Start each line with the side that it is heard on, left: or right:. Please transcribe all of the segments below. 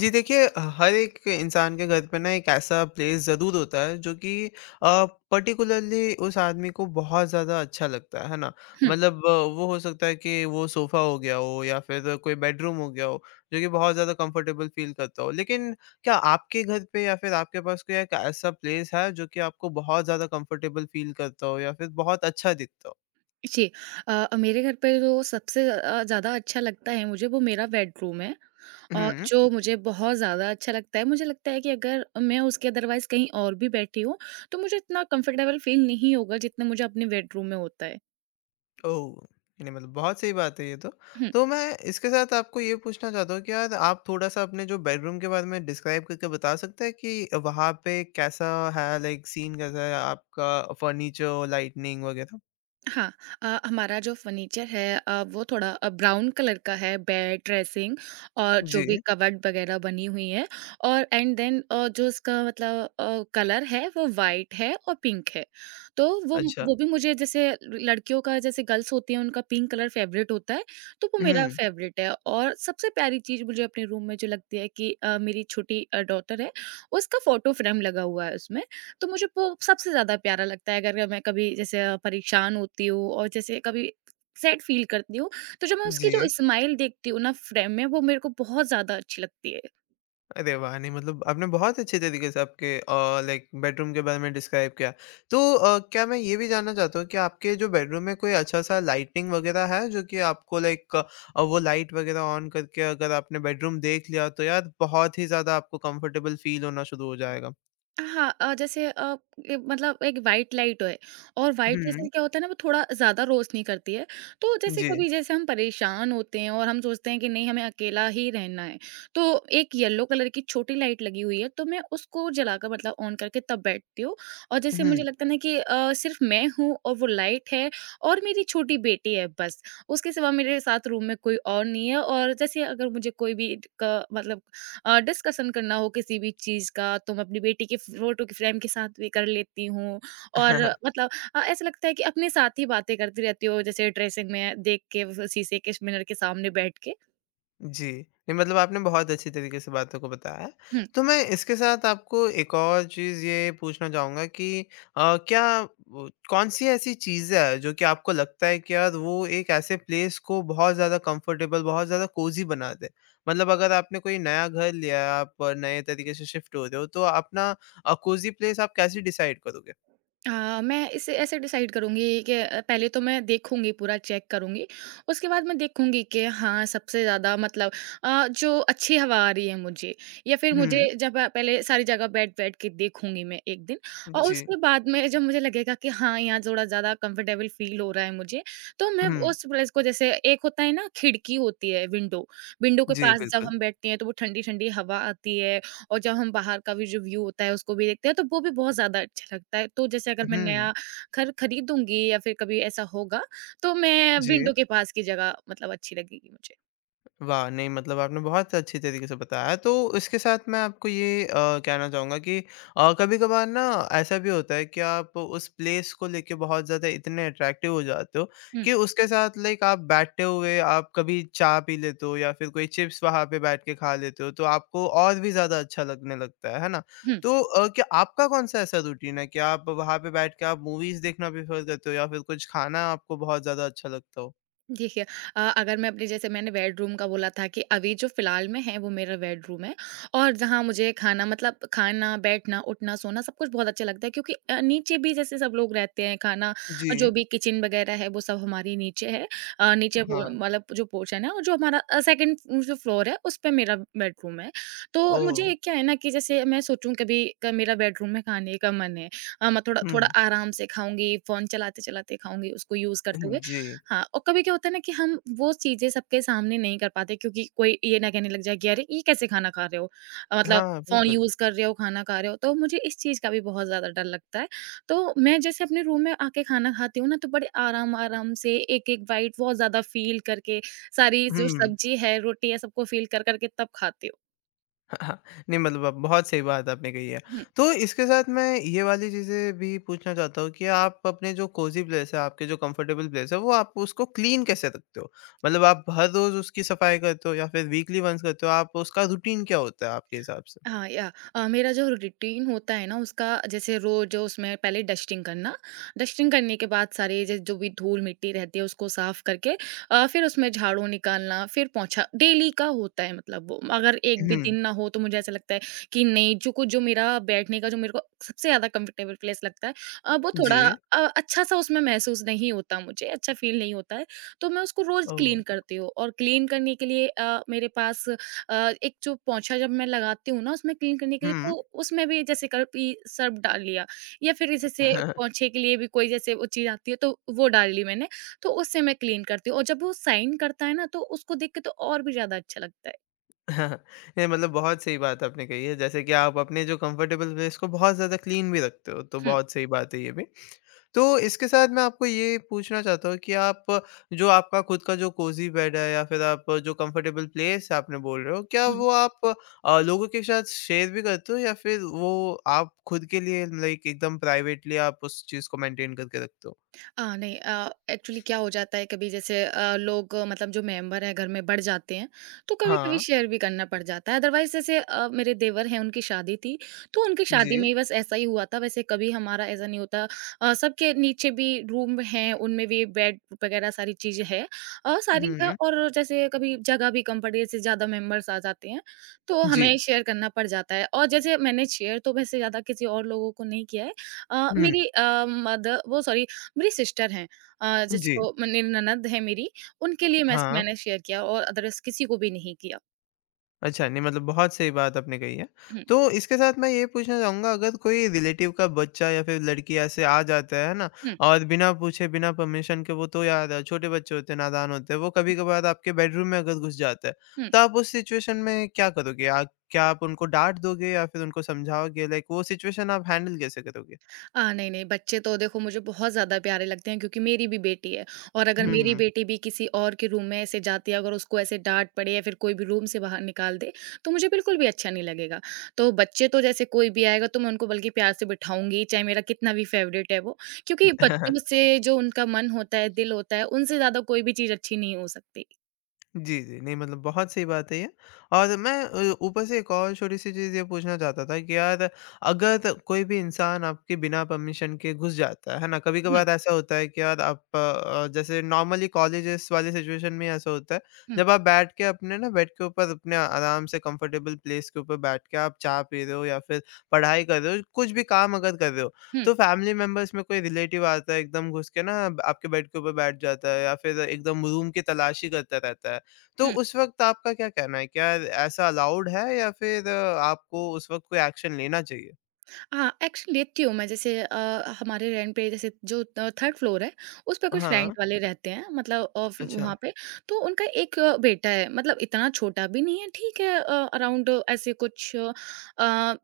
left: जी देखिए, हर एक इंसान के घर पे ना एक ऐसा प्लेस ज़रूर होता है जो कि अ, पर्टिकुलरली उस आदमी को बहुत ज़्यादा अच्छा लगता है ना?
right: हुँ,
left: मतलब वो हो सकता है कि वो सोफ़ा हो गया हो या फिर कोई बेडरूम हो गया हो, जो कि बहुत ज़्यादा कंफर्टेबल फ़ील करता हो। लेकिन क्या आपके घर पे या फिर आपके पास कोई एक ऐसा प्लेस है जो कि आपको बहुत ज़्यादा कंफर्टेबल फ़ील करता हो या फिर बहुत अच्छा दिखता हो?
right: जी। मेरे घर पे जो सबसे ज़्यादा अच्छा लगता है मुझे वो मेरा बेडरूम है और
left: हुँ।
right: जो मुझे बहुत ज़्यादा अच्छा लगता है, मुझे लगता है कि अगर मैं उसके अदरवाइज़ कहीं और भी बैठी हूँ, तो मुझे इतना कंफ़र्टेबल फ़ील नहीं होगा जितना मुझे अपने बेडरूम में होता है।
left: ओह! नहीं मतलब बहुत सही बात है ये तो।
right: हुँ।
left: तो मैं इसके साथ आपको ये पूछना चाहता हूँ कि यार आप थोड़ा-सा अपने जो बेडरूम के बारे में डिस्क्राइब करके बता सकते हैं कि वहाँ पे कैसा है लाइक सीन कैसा है आपका फर्नीचर, लाइटनिंग वगैरह?
right: हाँ, हमारा जो फर्नीचर है वो थोड़ा ब्राउन कलर का है बेड, ड्रेसिंग और जो भी
left: जी,
right: कबर्ड वगैरह बनी हुई है एंड देन जो इसका मतलब कलर है वो व्हाइट है और पिंक है। तो वो
left: अच्छा।
right: वो भी मुझे जैसे लड़कियों का जैसे गर्ल्स होती हैं उनका पिंक कलर फ़ेवरेट होता है, तो वो मेरा
left: हुँ,
right: फ़ेवरेट है और सबसे प्यारी चीज़ मुझे अपने रूम में जो लगती है कि मेरी छोटी डॉटर है उसका फ़ोटो फ्रेम लगा हुआ है उसमें। तो मुझे वो सबसे ज़्यादा प्यारा लगता है अगर मैं कभी जैसे परेशान होती हूँ और जैसे कभी सैड फ़ील करती हूँ, तो जब मैं उसकी जो
left: जी।
right: स्माइल देखती हूँ ना फ्रेम में वो मेरे को बहुत ज़्यादा अच्छी लगती है।
left: अरे वाह! नहीं मतलब आपने बहुत अच्छे तरीके से आपके लाइक बेडरूम के बारे में डिस्क्राइब किया। तो क्या मैं ये भी जानना चाहता हूँ कि आपके जो बेडरूम में कोई अच्छा-सा लाइटिंग वगैरह है जो कि आपको लाइक वो लाइट वगैरह ऑन करके अगर आपने बेडरूम देख लिया तो यार बहुत ही ज़्यादा आपको कंफर्टेबल फ़ील होना शुरू हो जाएगा?
right: हाँ, अ, जैसे अ, ए मतलब एक व्हाइट लाइट है और व्हाइट
left: हुँ,
right: जैसे क्या होता है ना वो थोड़ा ज़्यादा रोशनी करती है। तो जैसे
left: जी।
right: कभी जैसे हम परेशान होते हैं और हम सोचते हैं कि नहीं हमें अकेला ही रहना है, तो एक येलो कलर की छोटी लाइट लगी हुई है तो मैं उसको जलाकर मतलब ऑन करके तब बैठती हूँ। और जैसे
left: हुँ।
right: मुझे लगता है ना कि सिर्फ़ मैं हूँ और वो लाइट है और मेरी छोटी बेटी है बस। उसके सिवा मेरे साथ रूम में कोई और नहीं है और जैसे अगर मुझे कोई भी क मतलब डिस्कशन करना हो किसी भी चीज़ का तो मैं अपनी बेटी की फ़ोटो की फ्रेम के साथ भी कर लेती हूँ और मतलब ऐसा लगता है कि अपने साथ ही बातें करती रहती हूँ जैसे ड्रेसिंग में देख के व शीशे के श मिरर के सामने बैठ के।
left: जी, नहीं मतलब आपने बहुत अच्छी तरीके से बातों को बताया है।
right: हुँ।
left: तो मैं इसके साथ आपको एक और चीज़ ये पूछना चाहूँगा कि क्या वो कौन-सी ऐसी चीज़ें हैं जो कि आपको लगता है कि यार वो एक ऐसे प्लेस को बहुत ज़्यादा कम्फ़र्टेबल, बहुत ज़्यादा कोज़ी बना दे? मतलब अगर आपने कोई नया घर लिया है, आप नए तरीके से शिफ्ट हो रहे हो, तो अपना कोज़ी प्लेस आप कैसे डिसाइड करोगे?
right: मैं इसे ऐसे डिसाइड करूँगी कि पहले तो मैं देखूँगी पूरा चेक करूँगी। उसके बाद मैं देखूँगी कि हाँ, सबसे ज़्यादा मतलब जो अच्छी हवा आ रही है मुझे या फिर मुझे
left: हुँ,
right: जब पहले सारी जगह बैठ-बैठ के देखूँगी मैं एक दिन और
left: जी।
right: उसके बाद में जब मुझे लगेगा कि हाँ, यहाँ थोड़ा ज़्यादा कंफर्टेबल फ़ील हो रहा है मुझे, तो मैं
left: हुँ,
right: उस प्लेस को जैसे एक होता है ना खिड़की होती है विंडो, विंडो के
left: जी,
right: पास जब
left: बिल्कुल।
right: हम बैठते हैं तो वो ठंडी-ठंडी हवा आती है और जब हम बाहर का भी जो व्यू होता है उसको भी देखते हैं तो वो भी बहुत ज़्यादा अच्छा लगता है। तो जैसे अगर मैं
left: हुँ,
right: नया घर खरीदूँगी या फिर कभी ऐसा होगा तो मैं
left: जी।
right: विंडो के पास की जगह मतलब अच्छी लगेगी मुझे।
left: वाह! नहीं मतलब आपने बहुत अच्छी तरीके से बताया। तो इसके साथ मैं आपको ये कहना चाहूँगा कि कभी-कभार ना ऐसा भी होता है कि आप उस प्लेस को लेके बहुत ज़्यादा इतने अट्रैक्टिव हो जाते हो
right: हुँ,
left: कि उसके साथ लाइक आप बैठते हुए आप कभी चाय पी लेते हो या फिर कोई चिप्स वहाँ पे बैठ के खा लेते हो, तो आपको और भी ज़्यादा अच्छा लगने लगता है ना?
right: हुँ।
left: तो क्या आपका कौन-सा ऐसा रूटीन है कि आप वहाँ पे बैठ के आप मूवीज़ देखना प्रेफ़र करते हो या फिर कुछ खाना आपको बहुत ज़्यादा अच्छा लगता हो?
right: देखिए अगर मैं अपने जैसे मैंने बेडरूम का बोला था कि अभी जो फ़िलहाल में है वो मेरा बेडरूम है और जहाँ मुझे खाना मतलब खाना, बैठना, उठना, सोना सब कुछ बहुत अच्छा लगता है क्योंकि नीचे भी जैसे सब लोग रहते हैं, खाना जो
left: जी।
right: भी किचन वगैरह है वो सब हमारी नीचे है। नीचे पो
left: हाँ।
right: मतलब जो पोर्शन है और जो हमारा सेकंड जो फ्लोर है उस पे मेरा बेडरूम है। तो
left: ओह!
right: मुझे क्या है ना कि जैसे मैं सोचूँ कभी क मेरा बेडरूम में खाने का मन है मैं थोड़ा थोड़ा
left: हुँ।
right: आराम से खाऊँगी, फ़ोन चलाते-चलाते खाऊँगी उसको यूज़ करते
left: हुँ,
right: हुए
left: जी।
right: हाँ, और कभी क्या होता है ना कि हम वो चीज़ें सबके सामने नहीं कर पाते क्योंकि कोई ये ना कहने लग जाए कि अरे! ये कैसे खाना खा रहे हो? मतलब
left: हाँ,
right: फ़ोन
left: बिल्कुल।
right: यूज़ कर रहे हो, खाना खा रहे हो, तो मुझे इस चीज़ का भी बहुत ज़्यादा डर लगता है। तो मैं जैसे अपने रूम में आके खाना खाती हूँ ना, तो बड़े आराम-आराम से एक-एक बाइट बहुत ज़्यादा फ़ील करके, सारी जो
left: हुँ।
right: सब्ज़ी है, रोटी है, सबको फ़ील कर-कर के तब खाती हूँ।
left: नहीं मतलब अब बहुत सही बात आपने कही है।
right: हुँ।
left: तो इसके साथ मैं ये वाली चीज़ें भी पूछना चाहता हूँ कि आप अपने जो कोज़ी प्लेस है, आपके जो कंफर्टेबल प्लेस है, वो आप उसको क्लीन कैसे रखते हो? मतलब आप हर रोज़ उसकी सफाई करते हो या फिर वीकली वन्स करते हो? आप उसका रूटीन क्या होता है आपके हिसाब से?
right: हाँ या मेरा जो रूटीन होता है ना उसका जैसे रोज जो उसमें पहले डस्टिंग करना डस्टिंग करने के बाद सारे जैसे जो भी धूल मिट्टी रहती है उसको साफ करके फिर उसमें झाड़ू निकालना फिर पोंछा डेली का होता है मतलब वो अगर एक भी
left: हुँ।
right: दिन ना हो तो मुझे ऐसा लगता है कि नहीं जो कुछ जो मेरा बैठने का जो मेरे को सबसे ज्यादा कंफर्टेबल प्लेस लगता है अ, वो
left: जी।
right: थोड़ा अ, अच्छा सा उसमें महसूस नहीं होता मुझे अच्छा फील नहीं होता है तो मैं उसको रोज
left: ओह!
right: क्लीन करती हूँ और क्लीन करने के लिए मेरे पास एक जो पोंछा जब मैं लगाती हूँ ना उसमें क्लीन करने के लिए
left: हुँ।
right: तो उसमें भी जैसे कभी सर्फ डाल लिया या फिर जैसे पोंछे के लिए भी कोई जैसे वो चीज़ आती है तो वो डाल ली मैंने, तो उससे मैं क्लीन करती हूँ और जब वो साइन करता है ना तो उसको देख के तो और भी ज़्यादा अच्छा लगता है।
left: नहीं मतलब बहुत सही बात आपने कही है। जैसे कि आप अपने जो कंफर्टेबल प्लेस को बहुत ज़्यादा क्लीन भी रखते हो, तो
right: हुँ,
left: बहुत सही बात है ये भी। तो इसके साथ मैं आपको ये पूछना चाहता हूँ कि आप जो आपका खुद का जो कोज़ी बेड है या फिर आप जो कंफर्टेबल प्लेस है आपने बोल रहे हो, क्या
right: हुँ।
left: वो आप लोगों के साथ शेयर भी करते हो या फिर वो आप खुद के लिए लाइक एकदम प्राइवेटली आप उस चीज़ को मेंटेन करके रखते हो?
right: नहीं, एक्चुअली क्या हो जाता है कभी जैसे लोग मतलब जो मेंबर हैं घर में बढ़ जाते हैं, तो कभी-कभी
left: हाँ,
right: शेयर भी करना पड़ जाता है। अदरवाइज़ जैसे मेरे देवर हैं उनकी शादी थी, तो उनकी
left: जी।
right: शादी में ही बस ऐसा ही हुआ था। वैसे कभी हमारा ऐसा नहीं होता सबके नीचे भी रूम हैं, उनमें भी बेड वगैरह सारी चीज़ें हैं सारी है
left: हुँ,
right: और जैसे कभी जगह भी कम पड़ी जैसे ज़्यादा मेंबर्स आ जाते हैं, तो
left: जी।
right: हमें शेयर करना पड़ जाता है। और जैसे मैंने शेयर तो वैसे ज़्यादा किसी और लोगों को नहीं किया है।
left: हुँ,
right: मेरी मदर वो सॉरी मेरी सिस्टर हैं
left: जी,
right: जिसको मेरी ननद है मेरी, उनके लिए मैं
left: हाँ।
right: मैंने शेयर किया और अदरवाइज़ किसी को भी नहीं किया।
left: अच्छा, नहीं मतलब बहुत सही बात आपने कही है।
right: हुँ,
left: तो इसके साथ मैं ये पूछना चाहूँगा अगर कोई रिलेटिव का बच्चा या फिर लड़की ऐसे आ जाता है ना?
right: हुँ,
left: और बिना पूछे, बिना परमिशन के वो तो यार छोटे बच्चे होते हैं, नादान होते हैं, वो कभी-कभार आपके बेडरूम में अगर घुस जाता है,
right: हुँ।
left: तो आप उस सिचुएशन में क्या करोगे? आ क्या आप उनको डाँट दोगे या फिर उनको समझाओगे? लाइक वो सिचुएशन आप हैंडल कैसे करोगे?
right: नहीं, नहीं बच्चे तो देखो मुझे बहुत ज़्यादा प्यारे लगते हैं क्योंकि मेरी भी बेटी है और अगर मेरी
left: हुँ।
right: बेटी भी किसी और के रूम में ऐसे जाती है, अगर उसको ऐसे डाँट पड़े या फिर कोई भी रूम से बाहर निकाल दे, तो मुझे बिल्कुल भी अच्छा नहीं लगेगा। तो बच्चे तो जैसे कोई भी आएगा तो मैं उनको बल्कि प्यार से बिठाऊँगी, चाहे मेरा कितना भी फ़ेवरेट है वो, क्योंकि बच्चों से जो उनका मन होता है, दिल होता है, उनसे ज़्यादा कोई भी चीज़ अच्छी नहीं हो सकती।
left: जी, जी। नहीं मतलब बहुत सही बात है ये और मैं ऊपर से एक और छोटी-सी चीज़ ये पूछना चाहता था कि यार अगर कोई भी इंसान आपके बिना परमिशन के घुस जाता है ना?
right: हुँ,
left: कभी-कभार ऐसा होता है कि यार आप जैसे नॉर्मली कॉलेजेस वाले सिचुएशन में ऐसा होता है,
right: हुँ।
left: जब आप बैठ के अपने ना बेड के ऊपर अपने आराम से कंफर्टेबल प्लेस के ऊपर बैठ के आप चाय पी रहे हो या फिर पढ़ाई कर रहे हो, कुछ भी काम अगर कर रहे हो,
right: हुँ,
left: तो फैमिली मेंबर्स में कोई रिलेटिव आता है एकदम घुस के ना आपके बेड के ऊपर बैठ जाता है या फिर एकदम रूम की तलाशी करता रहता है। तो
right: हुँ।
left: उस वक़्त आपका क्या कहना है? क्या ऐसा अलाउड है या फिर आपको उस वक़्त कोई एक्शन लेना चाहिए?
right: हाँ, एक्शन लेती हूँ मैं जैसे हमारे रेंट पे जैसे जो 3rd फ्लोर है, उस पे कुछ रेंट
left: हाँ,
right: वाले रहते हैं मतलब अ, फ
left: अच्छा,
right: वहाँ पे, तो उनका 1 बेटा है मतलब इतना छोटा भी नहीं है, ठीक है अराउंड ऐसे कुछ अ, प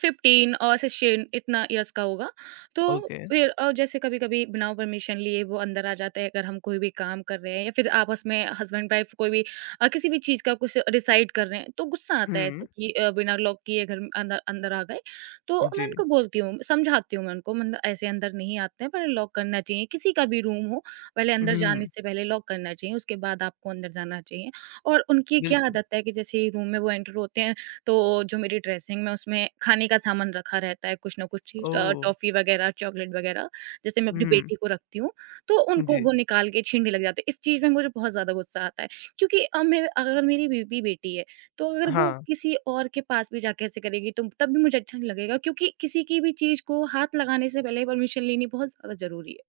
right: 15 और 16 इतना इयर्स का होगा। तो
left: ओके।
right: फिर जैसे कभी-कभी बिना परमिशन लिए वो अंदर आ जाते हैं, अगर हम कोई भी काम कर रहे हैं या फिर आपस में हस्बैंड-वाइफ कोई भी किसी भी चीज़ का कुछ डिसाइड कर रहे हैं, तो गुस्सा आता है
left: हुँ,
right: ऐसे कि बिना लॉक किए घर में अंदर अंदर आ गए। तो मैं
left: जी।
right: उनको बोलती हूँ, समझाती हूँ मैं उनको मतलब ऐसे अंदर नहीं आते हैं, पर लॉक करना चाहिए, किसी का भी रूम हो, पहले अंदर जाने
left: हुँ,
right: से पहले लॉक करना चाहिए, उसके बाद आपको अंदर जाना चाहिए। और उनकी क्या
left: बिल्कुल।
right: आदत है कि जैसे ही रूम में वो एंटर होते हैं, तो जो मेरी ड्रेसिंग में उसमें खाने का सामान रखा रहता है, कुछ ना कुछ चीज़
left: ओह!
right: टॉफ़ी वगैरह, चॉकलेट वगैरह, जैसे मैं अपनी
left: हुँ,
right: बेटी को रखती हूँ, तो उनको
left: जी,
right: वो निकाल के छीनने लग जाते हैं। इस चीज़ में मुझे बहुत ज़्यादा गुस्सा आता है, क्योंकि मेरे अगर मेरी बेबी बेटी है तो अगर वो
left: हाँ।
right: किसी और के पास भी जाके ऐसे करेगी तो तब भी मुझे अच्छा नहीं लगेगा क्योंकि किसी की भी चीज़ को हाथ लगाने से पहले परमिशन लेनी बहुत ज़्यादा ज़रूरी है।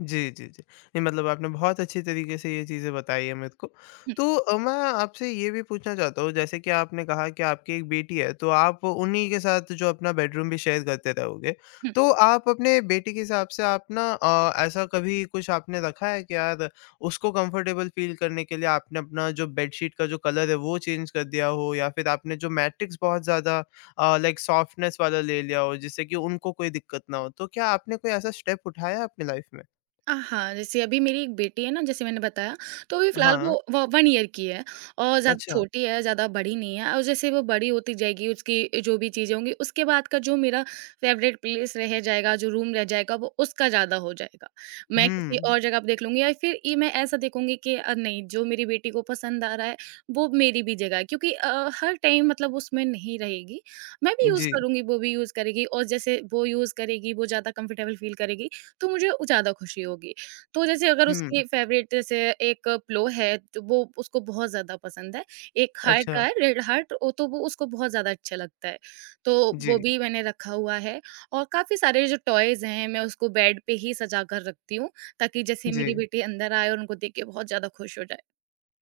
left: जी, जी, जी। नहीं मतलब आपने बहुत अच्छी तरीके से ये चीज़ें बताई हैं मेरे को।
right: हुँ,
left: तो मैं आपसे ये भी पूछना चाहता हूँ जैसे कि आपने कहा कि आपकी एक बेटी है तो आप उन्हीं के साथ जो अपना बेडरूम भी शेयर करते रहोगे।
right: हुँ।
left: तो आप अपने बेटी के हिसाब से आप ना ऐसा कभी कुछ आपने रखा है कि यार उसको कंफर्टेबल फ़ील करने के लिए आपने अपना जो बेडशीट का जो कलर है वो चेंज कर दिया हो या फिर आपने जो मैट्रिक्स बहुत ज़्यादा लाइक सॉफ्टनेस वाला ले लिया हो जिससे कि उनको कोई दिक्कत ना हो। तो क्या आपने कोई ऐसा स्टेप उठाया है अपनी लाइफ़ में?
right: हाँ, जैसे अभी मेरी एक बेटी है ना जैसे मैंने बताया, तो अभी फ़िलहाल
left: हाँ,
right: वो व 1 ईयर की है और ज़्यादा
left: अच्छा।
right: छोटी है, ज़्यादा बड़ी नहीं है और जैसे वो बड़ी होती जाएगी उसकी जो भी चीज़ें होंगी, उसके बाद का जो मेरा फ़ेवरेट प्लेस रह जाएगा, जो रूम रह जाएगा वो उसका ज़्यादा हो जाएगा। मैं किसी
left: हुँ,
right: और जगह पे देख लूँगी या फिर ये मैं ऐसा देखूँगी कि नहीं जो मेरी बेटी को पसंद आ रहा है, वो मेरी भी जगह है क्योंकि हर टाइम मतलब उसमें नहीं रहेगी। मैं भी यूज़
left: जी।
right: करूँगी, वो भी यूज़ करेगी और जैसे वो यूज़ करेगी, वो ज़्यादा कंफ़र्टेबल फ़ील करेगी, तो मुझे उ ज़्यादा खुशी होगी। तो जैसे अगर
left: हुँ,
right: उसकी फ़ेवरेट जैसे एक प्लो है, तो वो उसको बहुत ज़्यादा पसंद है। एक हार्ट का
left: अच्छा।
right: है, रेड हार्ट ओ तो वो उसको बहुत ज़्यादा अच्छा लगता है। तो वो
left: जी,
right: भी मैंने रखा हुआ है और काफ़ी सारे जो टॉयज़ हैं, मैं उसको बेड पे ही सजा कर रखती हूँ, ताकि जैसे
left: जी।
right: मेरी बेटी अंदर आए और उनको देख के बहुत ज़्यादा खुश हो जाए।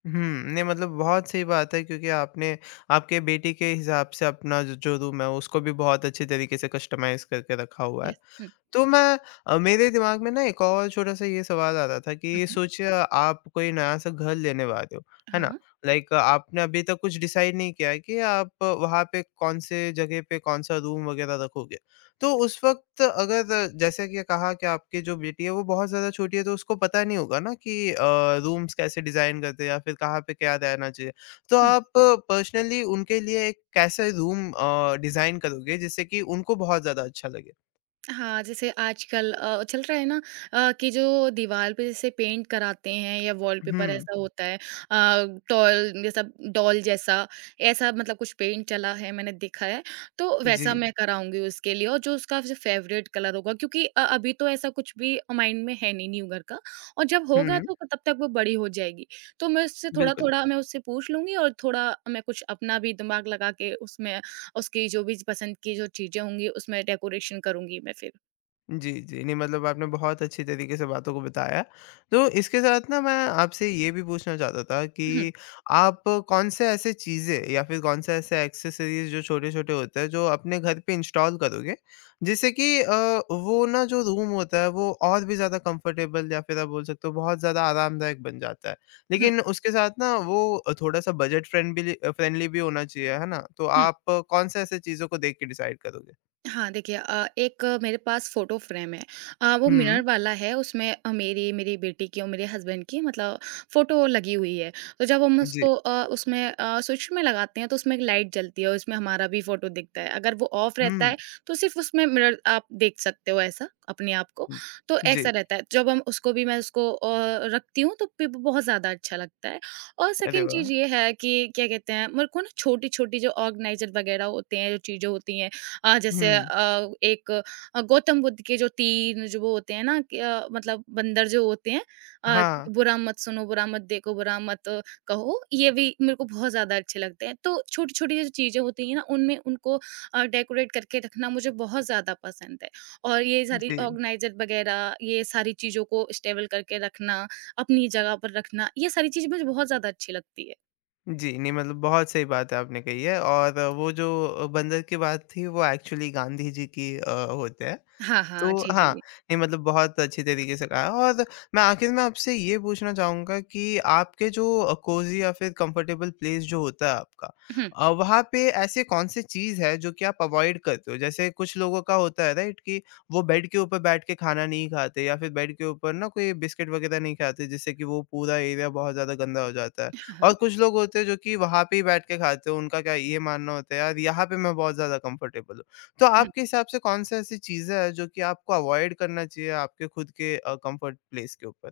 left: हुँ, नहीं मतलब बहुत सही बात है क्योंकि आपने आपके बेटी के हिसाब से अपना जो जो रूम है उसको भी बहुत अच्छे तरीके से कस्टमाइज़ करके रखा हुआ है।
right: यस। हुँ।
left: तो मैं मेरे दिमाग में ना एक और छोटा-सा ये सवाल आ रहा था
right: हुँ,
left: कि
right: हुँ।
left: सोचिए आप कोई नया-सा घर लेने वाले हो, है ना?
right: हाँ,
left: लाइक आपने अभी तक कुछ डिसाइड नहीं किया है कि आप वहाँ पे कौन से जगह पे कौन-सा रूम वगैरह रखोगे। तो उस वक़्त अगर जैसे कि कहा कि आपकी जो बेटी है वो बहुत ज़्यादा छोटी है तो उसको पता नहीं होगा ना कि रूम्स कैसे डिज़ाइन करते हैं या फिर कहाँ पे क्या रहना चाहिए। तो
right: हुँ।
left: आप पर्सनली उनके लिए एक कैसे रूम डिज़ाइन करोगे जिससे कि उनको बहुत ज़्यादा अच्छा लगे?
right: हाँ, जैसे आजकल चल रहा है ना कि जो दीवार पे जैसे पेंट कराते हैं या वॉलपेपर
left: हुँ।
right: ऐसा होता है टॉल जैसा डॉल जैसा, ऐसा मतलब कुछ पेंट चला है मैंने देखा है, तो वैसा
left: जी।
right: मैं कराऊँगी उसके लिए और जो उसका जो फ़ेवरेट कलर होगा क्योंकि अभी तो ऐसा कुछ भी माइंड में है नहीं न्यू ईयर का और जब होगा
left: हुँ,
right: तो तब तक वो बड़ी हो जाएगी। तो मैं उससे
left: बिल्कुल।
right: थोड़ा-थोड़ा मैं उससे पूछ लूँगी और थोड़ा मैं कुछ अपना भी दिमाग लगा के उसमें उसकी जो भी पसंद की जो चीज़ें होंगी उसमें डेकोरेशन करूँगी मैं फिर।
left: जी, जी। नहीं मतलब आपने बहुत अच्छी तरीके से बातों को बताया। तो इसके साथ ना मैं आपसे ये भी पूछना चाहता था
right: हुँ,
left: कि आप कौन से ऐसे चीज़ें या फिर कौन से ऐसे एक्सेसरीज़ जो छोटे-छोटे होते हैं जो अपने घर पे इंस्टॉल करोगे जिससे कि वो ना जो रूम होता है वो और भी ज़्यादा कंफर्टेबल या फिर आप बोल सकते हो बहुत ज़्यादा आरामदायक बन जाता है।
right: हुँ,
left: लेकिन उसके साथ ना वो थोड़ा-सा बजट फ्रेंड भी ली फ्रेंडली भी होना चाहिए, है ना? तो
right: हुँ।
left: आप कौन से ऐसे चीज़ों को देख के डिसाइड करोगे?
right: हाँ, देखिए एक मेरे पास फ़ोटो फ्रेम है। वो
left: हुँ।
right: मिरर वाला है उसमें मेरी बेटी की और मेरे हस्बैंड की मतलब फ़ोटो लगी हुई है। तो जब हम
left: जी।
right: उसको उसमें स्विच में लगाते हैं तो उसमें एक लाइट जलती है और उसमें हमारा भी फ़ोटो दिखता है। अगर वो ऑफ रहता
left: हुँ।
right: है तो सिर्फ़ उसमें मिरर आप देख सकते हो ऐसा अपने आप को। तो ऐसा
left: जी।
right: रहता है। जब हम उसको भी मैं उसको रखती हूँ तो फिर वो बहुत ज़्यादा अच्छा लगता है। और
left: अरे
right: सेकंड
left: वाह!
right: चीज़ ये है कि क्या कहते हैं मेरे को ना छोटी-छोटी जो ऑर्गेनाइज़र वग़ैरह होते हैं, जो चीज़ें होती हैं जैसे
left: हुँ।
right: एक गौतम बुद्ध के जो 3 जो वो होते हैं ना कि मतलब बंदर जो होते हैं अ,
left: हाँ।
right: बुरा मत सुनो, बुरा मत देखो, बुरा मत कहो, ये भी मेरे को बहुत ज़्यादा अच्छे लगते हैं। तो छोटी-छोटी जो चीज़ें होती हैं ना, उनमें उनको डेकोरेट करके रखना मुझे बहुत ज़्यादा पसंद है। और ये सारी
left: जी।
right: ऑर्गेनाइज़र वगैरह, ये सारी चीज़ों को स्टेबल करके रखना, अपनी जगह पर रखना, ये सारी चीज़ मुझे बहुत ज़्यादा अच्छी लगती है।
left: जी, नहीं मतलब बहुत सही बात है आपने कही है और वो जो बंदर की बात थी वो एक्चुअली गांधी जी की होते हैं।
right: हाँ, हाँ।
left: तो
right: जी,
left: हाँ,
right: जी।
left: नहीं मतलब बहुत अच्छी तरीके से कहा और मैं आखिर में आपसे ये पूछना चाहूँगा कि आपके जो कोज़ी या फिर कम्फ़र्टेबल प्लेस जो होता है आपका
right: हुँ।
left: वहाँ पे ऐसे कौन-सी चीज़ है जो कि आप अवॉइड करते हो? जैसे कुछ लोगों का होता है राइट कि वो बेड के ऊपर बैठ के खाना नहीं खाते या फिर बेड के ऊपर ना कोई बिस्किट वग़ैरह नहीं खाते जिससे कि वो पूरा एरिया बहुत ज़्यादा गंदा हो जाता है।
right: हाँ,
left: और
right: हाँ।
left: कुछ लोग होते हैं जो कि वहाँ पे ही बैठ के खाते हैं, उनका क्या ये मानना होता है यार यहाँ पे मैं बहुत ज़्यादा कम्फ़र्टेबल हूँ। तो
right: हुँ।
left: आपके हिसाब से कौन-सी ऐसी चीज़ें हैं जो कि आपको अवॉइड करना चाहिए आपके खुद के कम्फर्ट प्लेस के ऊपर?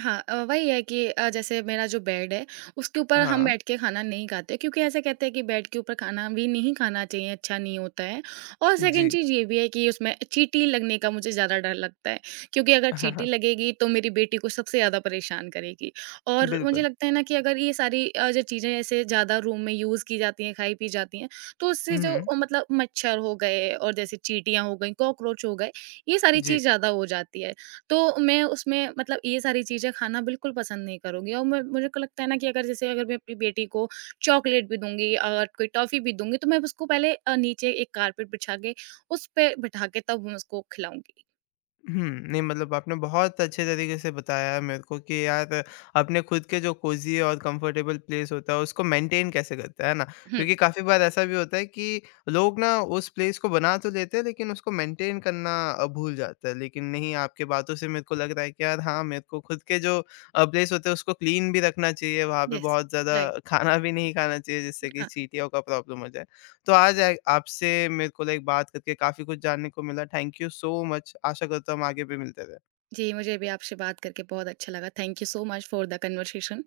right: हाँ, वही है कि जैसे मेरा जो बेड है, उसके ऊपर हम
left: हाँ,
right: बैठ के खाना नहीं खाते क्योंकि ऐसा कहते हैं कि बेड के ऊपर खाना भी नहीं खाना चाहिए, अच्छा नहीं होता है। और सेकंड
left: जी।
right: चीज़ ये भी है कि उसमें चींटी लगने का मुझे ज़्यादा डर लगता है क्योंकि अगर
left: हाँ, हाँ।
right: चींटी लगेगी तो मेरी बेटी को सबसे ज़्यादा परेशान करेगी। और मुझे
left: बिल्कुल।
right: लगता है ना कि अगर ये सारी जो चीज़ें ऐसे ज़्यादा रूम में यूज़ की जाती हैं, खाई-पी जाती हैं, तो उससे
left: हुँ,
right: जो
left: हुँ।
right: मतलब मच्छर हो गए और जैसे चींटियाँ हो गईं, कॉकरोच हो गए, ये सारी
left: जी।
right: चीज़ ज़्यादा हो जाती है। तो मैं उसमें मतलब ये सारी चीज़ें खाना बिल्कुल पसंद नहीं करूँगी और मैं मुझे को लगता है ना कि अगर जैसे अगर मैं अपनी बेटी को चॉकलेट भी दूँगी और कोई टॉफ़ी भी दूँगी तो मैं उसको पहले नीचे एक कारपेट बिछा के उस पे बिठा के तब मैं उसको खिलाऊँगी।
left: हुँ, नहीं मतलब आपने बहुत अच्छे तरीके से बताया है मेरे को कि यार अपने खुद के जो कोज़ी और कंफर्टेबल प्लेस होता है उसको मेंटेन कैसे करते हैं, है ना?
right: हुँ,
left: क्योंकि काफ़ी बार ऐसा भी होता है कि लोग ना उस प्लेस को बना तो लेते हैं लेकिन उसको मेंटेन करना भूल जाते हैं। लेकिन नहीं आपके बातों से मेरे को लग रहा है कि यार हाँ, मेरे को खुद के जो प्लेस होते हैं उसको क्लीन भी रखना चाहिए, वहाँ पे
right: येस,
left: बहुत ज़्यादा
right: राइट,
left: खाना भी नहीं खाना चाहिए जिससे कि
right: हाँ।
left: चींटियों का प्रॉब्लम हो जाए। तो आज ए आपसे मेरे को लाइक बात करके काफ़ी कुछ जानने को मिला। Thank you so much. आशा करता हूँ हम आगे भी मिलते रहें।
right: जी, मुझे भी आपसे बात करके बहुत अच्छा लगा। Thank you so much for the conversation.